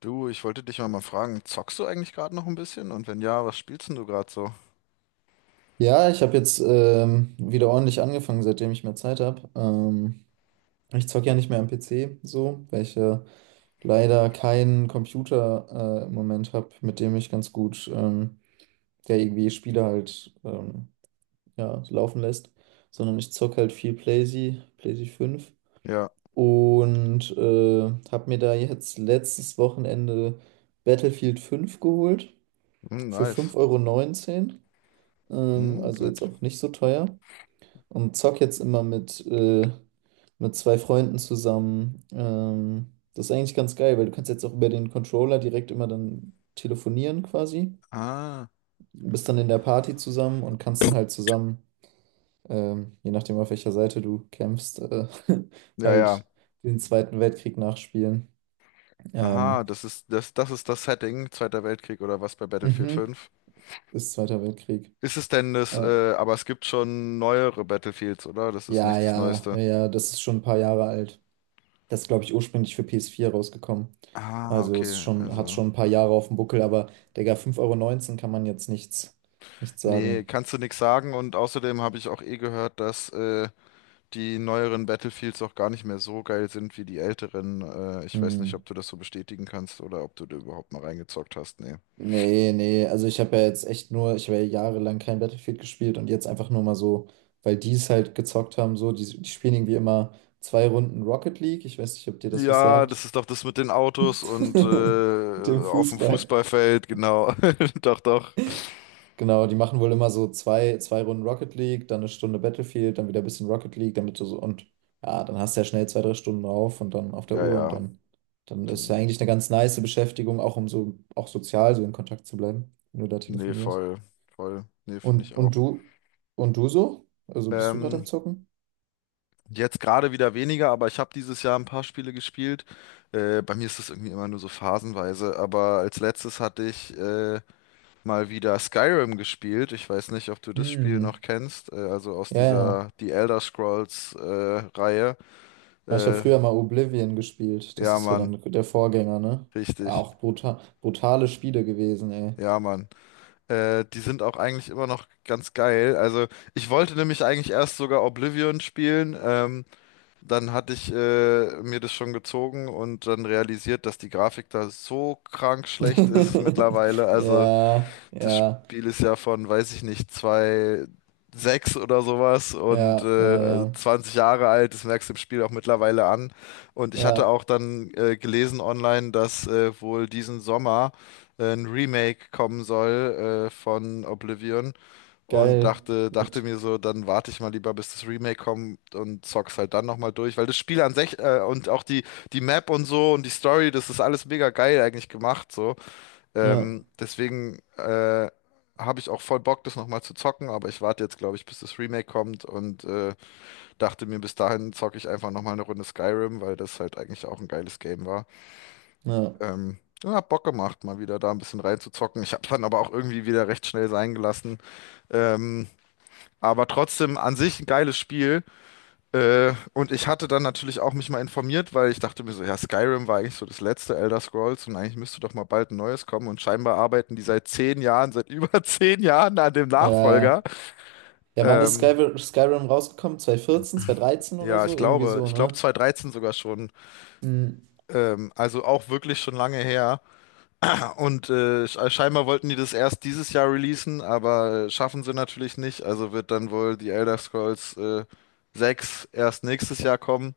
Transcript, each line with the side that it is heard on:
left: Du, ich wollte dich mal fragen, zockst du eigentlich gerade noch ein bisschen? Und wenn ja, was spielst denn du gerade so?
right: Ja, ich habe jetzt wieder ordentlich angefangen, seitdem ich mehr Zeit habe. Ich zocke ja nicht mehr am PC so, weil ich leider keinen Computer im Moment habe, mit dem ich ganz gut ja, irgendwie Spiele halt ja, laufen lässt, sondern ich zocke halt viel PlayZ 5
left: Ja,
right: und habe mir da jetzt letztes Wochenende Battlefield 5 geholt
left: hm,
right: für
left: nice.
right: fünf Euro neunzehn.
left: Hm,
right: Also jetzt
left: nett.
right: auch nicht so teuer. Und zock jetzt immer mit zwei Freunden zusammen. Das ist eigentlich ganz geil, weil du kannst jetzt auch über den Controller direkt immer dann telefonieren quasi.
left: Ah,
right: Du bist dann in der Party zusammen und kannst dann halt zusammen, je nachdem auf welcher Seite du kämpfst,
left: ja, ja.
right: halt den Zweiten Weltkrieg nachspielen. Ähm,
left: Aha, das ist das Setting, Zweiter Weltkrieg oder was bei Battlefield
right: mhm,
left: fünf?
right: ist Zweiter Weltkrieg.
left: Ist es denn das,
right: Äh,
left: aber es gibt schon neuere Battlefields, oder? Das ist
right: ja,
left: nicht das
right: ja, ja,
left: Neueste.
right: ja, das ist schon ein paar Jahre alt. Das ist, glaube ich, ursprünglich für PS4 rausgekommen.
left: Ah,
right: Also es
left: okay,
right: ist schon, hat
left: also.
right: schon ein paar Jahre auf dem Buckel, aber Digga, 5,19 € kann man jetzt nichts
left: Nee,
right: sagen.
left: kannst du nichts sagen und außerdem habe ich auch eh gehört, dass die neueren Battlefields auch gar nicht mehr so geil sind wie die älteren. Ich weiß nicht,
right: Hm.
left: ob du das so bestätigen kannst oder ob du da überhaupt mal reingezockt hast. Nee.
right: Nee, nee, also ich habe ja jahrelang kein Battlefield gespielt und jetzt einfach nur mal so, weil die es halt gezockt haben, so, die spielen irgendwie immer zwei Runden Rocket League. Ich weiß nicht, ob dir das was
left: Ja,
right: sagt.
left: das ist doch das mit den Autos und
right: Mit dem
left: auf dem
right: Fußball.
left: Fußballfeld, genau. Doch, doch.
right: Genau, die machen wohl immer so zwei Runden Rocket League, dann eine Stunde Battlefield, dann wieder ein bisschen Rocket League, damit du so, und ja, dann hast du ja schnell zwei, drei Stunden drauf und dann auf der
left: Ja,
right: Uhr, und
left: ja.
right: dann ist ja
left: Dann-
right: eigentlich eine ganz nice Beschäftigung, auch um so auch sozial so in Kontakt zu bleiben, wenn du da
left: Nee,
right: telefonierst.
left: voll. Voll. Nee, finde
right: Und,
left: ich auch.
right: und du, und du so? Also bist du gerade am
left: Ähm,
right: Zocken?
left: jetzt gerade wieder weniger, aber ich habe dieses Jahr ein paar Spiele gespielt. Bei mir ist das irgendwie immer nur so phasenweise, aber als letztes hatte ich mal wieder Skyrim gespielt. Ich weiß nicht, ob du das Spiel noch
right: Hm,
left: kennst. Also aus
right: ja, ja.
left: dieser die Elder Scrolls Reihe.
right: Ja, ich habe
left: Äh,
right: früher mal Oblivion gespielt. Das
left: ja,
right: ist ja
left: Mann,
right: dann der Vorgänger, ne?
left: richtig.
right: Auch brutal, brutale Spiele gewesen, ey.
left: Ja, Mann. Die sind auch eigentlich immer noch ganz geil. Also ich wollte nämlich eigentlich erst sogar Oblivion spielen. Dann hatte ich mir das schon gezogen und dann realisiert, dass die Grafik da so krank schlecht ist mittlerweile. Also
right: Ja,
left: das
right: ja.
left: Spiel ist ja von, weiß ich nicht, zwei sechs oder sowas und
right: Ja, ja, ja.
left: 20 Jahre alt, das merkst du im Spiel auch mittlerweile an. Und ich hatte
right: Ja,
left: auch dann gelesen online, dass wohl diesen Sommer ein Remake kommen soll von Oblivion und
right: geil.
left: dachte
right: Mit.
left: mir so, dann warte ich mal lieber, bis das Remake kommt und zock's halt dann nochmal durch, weil das Spiel an sich und auch die Map und so und die Story, das ist alles mega geil eigentlich gemacht, so.
right: Ja,
left: Deswegen habe ich auch voll Bock, das nochmal zu zocken, aber ich warte jetzt, glaube ich, bis das Remake kommt und dachte mir, bis dahin zocke ich einfach nochmal eine Runde Skyrim, weil das halt eigentlich auch ein geiles Game war.
right: ja.
left: Ja, hab Bock gemacht, mal wieder da ein bisschen reinzuzocken. Ich habe dann aber auch irgendwie wieder recht schnell sein gelassen. Ähm, aber trotzdem an sich ein geiles Spiel. Und ich hatte dann natürlich auch mich mal informiert, weil ich dachte mir so, ja, Skyrim war eigentlich so das letzte Elder Scrolls und eigentlich müsste doch mal bald ein neues kommen und scheinbar arbeiten die seit 10 Jahren, seit über 10 Jahren an dem Nachfolger.
right: Ja, ja, wann ist
left: Ähm,
right: Skyrim rausgekommen? 2014, dreizehn oder
left: ja,
right: so?
left: ich
right: Irgendwie
left: glaube,
right: so,
left: ich glaube
right: ne?
left: 2013 sogar schon.
right: Mhm.
left: Also auch wirklich schon lange her. Ja, und scheinbar wollten die das erst dieses Jahr releasen, aber schaffen sie natürlich nicht. Also wird dann wohl die Elder Scrolls 6 erst nächstes Jahr kommen.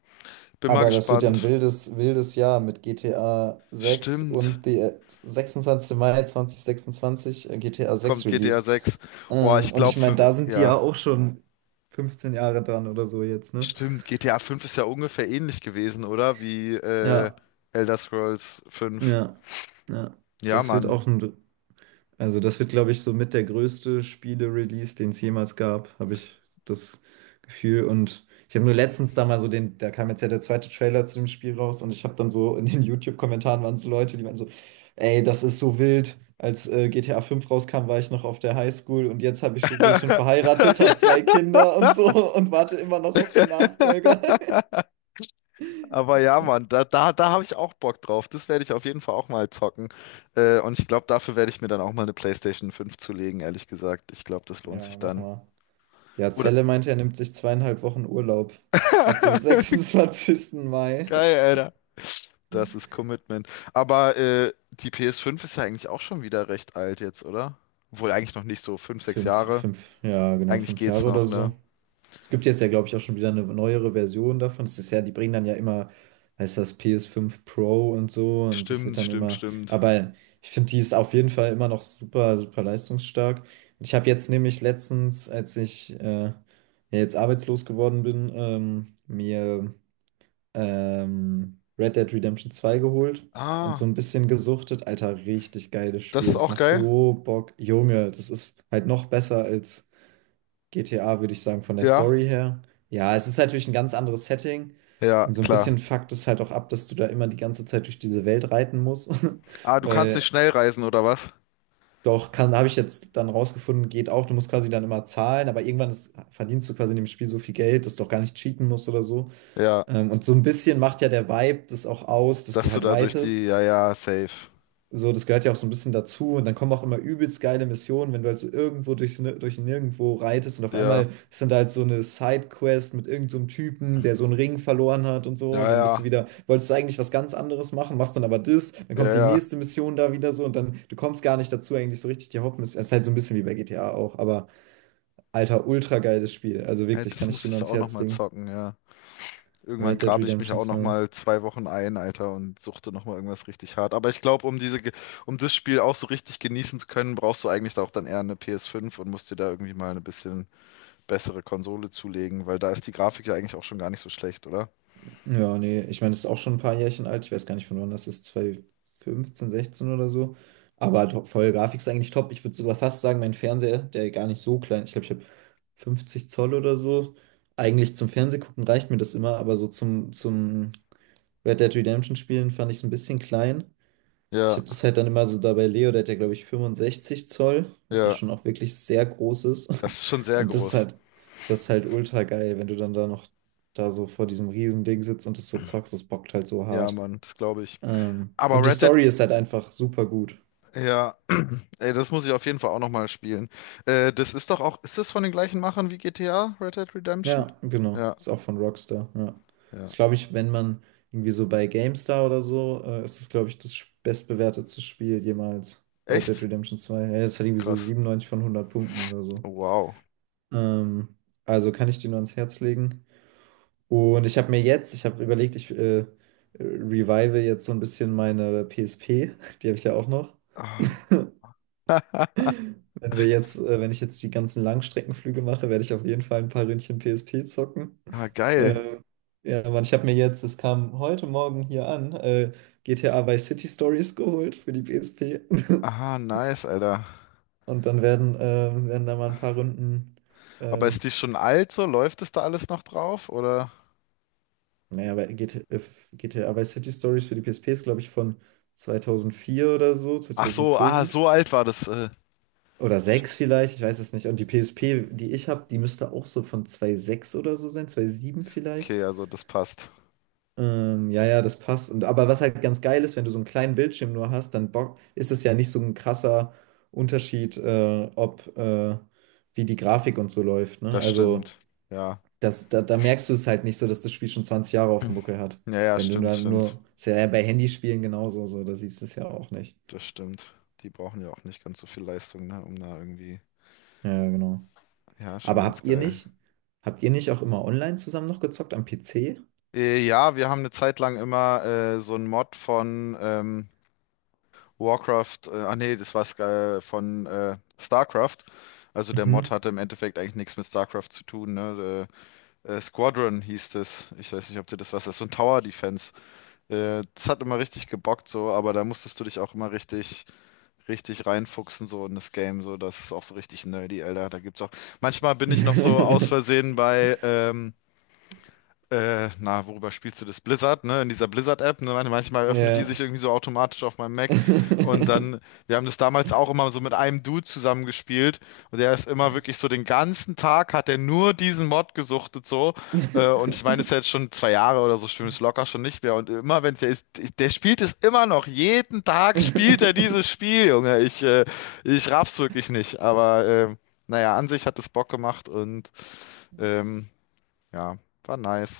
left: Bin mal
right: Aber das wird ja ein
left: gespannt.
right: wildes, wildes Jahr mit GTA sechs,
left: Stimmt.
right: und die 26. Mai 2026, GTA 6
left: Kommt GTA
right: Release.
left: sechs. Boah, ich
right: Und ich
left: glaube,
right: meine,
left: für,
right: da sind die ja
left: ja,
right: auch schon 15 Jahre dran oder so jetzt, ne?
left: stimmt, GTA fünf ist ja ungefähr ähnlich gewesen, oder? Wie
right: Ja,
left: Elder Scrolls 5.
right: ja, ja.
left: Ja,
right: Das wird
left: Mann.
right: auch ein Also das wird, glaube ich, so mit der größte Spiele-Release, den es jemals gab, habe ich das Gefühl. Und ich habe nur letztens da mal so da kam jetzt ja der zweite Trailer zu dem Spiel raus, und ich habe dann so in den YouTube-Kommentaren waren so Leute, die meinten so: ey, das ist so wild. Als GTA 5 rauskam, war ich noch auf der Highschool, und jetzt bin ich schon verheiratet, habe zwei Kinder und so, und warte immer noch auf den Nachfolger.
left: Aber ja, Mann, da habe ich auch Bock drauf. Das werde ich auf jeden Fall auch mal zocken. Und ich glaube, dafür werde ich mir dann auch mal eine PlayStation fünf zulegen, ehrlich gesagt. Ich glaube, das lohnt
right: Ja,
left: sich
right: mach
left: dann.
right: mal. Ja,
left: Oder?
right: Zelle meinte, er nimmt sich 2,5 Wochen Urlaub ab dem 26. Mai.
left: Geil, Alter. Das ist Commitment. Aber die PS fünf ist ja eigentlich auch schon wieder recht alt jetzt, oder? Obwohl eigentlich noch nicht so fünf, sechs
right: Fünf,
left: Jahre.
right: fünf, ja, genau,
left: Eigentlich
right: fünf
left: geht's
right: Jahre oder
left: noch, ne?
right: so. Es gibt jetzt ja, glaube ich, auch schon wieder eine neuere Version davon. Es ist ja, die bringen dann ja immer, heißt das PS5 Pro und so, und das wird
left: Stimmt,
right: dann
left: stimmt,
right: immer.
left: stimmt.
right: Aber ich finde, die ist auf jeden Fall immer noch super, super leistungsstark. Und ich habe jetzt nämlich letztens, als ich ja, jetzt arbeitslos geworden bin, mir Red Dead Redemption zwei geholt und so
left: Ah,
right: ein bisschen gesuchtet. Alter, richtig geiles
left: das
right: Spiel.
left: ist
right: Das
left: auch
right: macht
left: geil.
right: so Bock. Junge, das ist halt noch besser als GTA, würde ich sagen, von der
left: Ja,
right: Story her. Ja, es ist natürlich ein ganz anderes Setting.
left: ja,
right: Und so ein
left: klar.
right: bisschen fuckt es halt auch ab, dass du da immer die ganze Zeit durch diese Welt reiten musst.
left: Ah, du kannst nicht
right: Weil
left: schnell reisen oder was?
right: doch, kann, habe ich jetzt dann rausgefunden, geht auch. Du musst quasi dann immer zahlen, aber irgendwann ist, verdienst du quasi in dem Spiel so viel Geld, dass du auch gar nicht cheaten musst oder so.
left: Ja,
right: Und so ein bisschen macht ja der Vibe das auch aus, dass du
left: dass du
right: halt
left: da durch
right: reitest.
left: die, ja, ja, safe.
right: So, das gehört ja auch so ein bisschen dazu. Und dann kommen auch immer übelst geile Missionen, wenn du halt so irgendwo durch Nirgendwo reitest und auf
left: Ja,
right: einmal ist dann da halt so eine Sidequest mit irgendeinem so einem Typen, der so einen Ring verloren hat und
left: ja,
right: so. Und dann bist du
left: ja,
right: wieder, wolltest du eigentlich was ganz anderes machen, machst dann aber das, dann
left: ja,
right: kommt die
left: ja.
right: nächste Mission da wieder so, und dann, du kommst gar nicht dazu, eigentlich so richtig die Hauptmission. Es ist halt so ein bisschen wie bei GTA auch, aber Alter, ultra geiles Spiel. Also
left: Hey,
right: wirklich,
left: das
right: kann ich
left: muss
right: dir nur
left: ich
right: ans
left: auch noch
right: Herz
left: mal
right: legen.
left: zocken, ja.
right: Red
left: Irgendwann
right: Dead
left: grabe ich mich
right: Redemption
left: auch noch
right: 2.
left: mal 2 Wochen ein, Alter, und suchte noch mal irgendwas richtig hart. Aber ich glaube, um das Spiel auch so richtig genießen zu können, brauchst du eigentlich auch dann eher eine PS5 und musst dir da irgendwie mal eine bisschen bessere Konsole zulegen, weil da ist die Grafik ja eigentlich auch schon gar nicht so schlecht, oder?
right: Ja, nee, ich meine, das ist auch schon ein paar Jährchen alt. Ich weiß gar nicht, von wann das ist, zwanzig fünfzehn sechzehn oder so. Aber halt voll, Grafik ist eigentlich top. Ich würde sogar fast sagen, mein Fernseher, der gar nicht so klein, ich glaube, ich habe 50 Zoll oder so. Eigentlich zum Fernsehgucken reicht mir das immer, aber so zum Red Dead Redemption Spielen fand ich es ein bisschen klein. Ich
left: Ja,
right: habe das halt dann immer so dabei, Leo, der hat ja, glaube ich, 65 Zoll, was ja
left: ja,
right: schon auch wirklich sehr groß ist.
left: das ist schon sehr
right: Und das ist
left: groß.
right: halt, das ist halt ultra geil, wenn du dann da noch da so vor diesem riesen Ding sitzt und das so zockst, das bockt halt so
left: Ja,
right: hart.
left: Mann, das glaube ich. Aber
right: Und die
left: Red Dead,
right: Story ist halt einfach super gut.
left: ja, ey, das muss ich auf jeden Fall auch noch mal spielen. Das ist doch auch, ist das von den gleichen Machern wie GTA, Red Dead Redemption?
right: Ja, genau.
left: Ja,
right: Ist auch von Rockstar, ja.
left: ja.
right: Ist, glaube ich, wenn man irgendwie so bei GameStar oder so, ist das, glaube ich, das bestbewertetste Spiel jemals. Red Dead
left: Echt?
right: Redemption zwei. Ja, das hat irgendwie so
left: Krass.
right: 97 von 100 Punkten oder so.
left: Wow.
right: Ähm, also kann ich dir nur ans Herz legen. Und ich habe überlegt, ich revive jetzt so ein bisschen meine PSP. Die habe ich ja auch noch.
left: Ah,
right: Wenn ich jetzt die ganzen Langstreckenflüge mache, werde ich auf jeden Fall ein paar Ründchen PSP zocken.
left: ah, geil.
right: Äh, ja, Mann, ich habe mir jetzt, es kam heute Morgen hier an, GTA Vice City Stories geholt für die PSP.
left: Aha, nice, Alter.
right: Und dann werden da mal ein paar Runden.
left: Aber ist
right: ähm,
left: die schon alt so? Läuft es da alles noch drauf? Oder?
right: Naja, weil GT äh, GTA Vice City Stories für die PSP ist, glaube ich, von 2004 oder so,
left: Ach so, ah, so
right: 2005
left: alt war das.
right: oder
left: Sch-
right: 6 vielleicht, ich weiß es nicht. Und die PSP, die ich habe, die müsste auch so von 2006 oder so sein, 2007 vielleicht.
left: Okay, also das passt.
right: Ja, ja, das passt. Aber was halt ganz geil ist, wenn du so einen kleinen Bildschirm nur hast, dann bock, ist es ja nicht so ein krasser Unterschied, ob wie die Grafik und so läuft, ne?
left: Das
right: Also.
left: stimmt. Ja.
right: Da merkst du es halt nicht so, dass das Spiel schon 20 Jahre auf dem Buckel hat.
left: Ja, ja,
right: Wenn du
left: stimmt,
right: da
left: stimmt.
right: nur, ist ja bei Handyspielen genauso, so, da siehst du es ja auch nicht.
left: Das stimmt. Die brauchen ja auch nicht ganz so viel Leistung, ne? Um da irgendwie.
right: Ja, ja, genau.
left: Ja, schon
right: Aber habt
left: ganz
right: ihr
left: geil.
right: nicht, habt ihr nicht auch immer online zusammen noch gezockt am PC?
left: Ja, wir haben eine Zeit lang immer so einen Mod von Warcraft, ah nee, das war Sky von StarCraft. Also der Mod
right: Mhm.
left: hatte im Endeffekt eigentlich nichts mit StarCraft zu tun, ne? Squadron hieß das. Ich weiß nicht, ob dir das was ist. So ein Tower Defense. Das hat immer richtig gebockt so, aber da musstest du dich auch immer richtig, richtig reinfuchsen so in das Game. So, das ist auch so richtig nerdy, Alter. Da gibt's auch. Manchmal bin ich noch so aus Versehen bei na, worüber spielst du das? Blizzard, ne? In dieser Blizzard-App, ne? Manchmal öffnet die
right: Ja.
left: sich irgendwie so automatisch auf meinem Mac. Und dann, wir haben das damals auch immer so mit einem Dude zusammengespielt. Und der ist immer wirklich so den ganzen Tag hat er nur diesen Mod gesuchtet so. Und ich meine, es ist ja jetzt schon 2 Jahre oder so, stimmt es locker schon nicht mehr. Und immer, wenn der ist, der spielt es immer noch. Jeden Tag spielt er dieses Spiel, Junge. Ich raff's wirklich nicht. Aber, naja, an sich hat es Bock gemacht und, ähm, ja, war nice.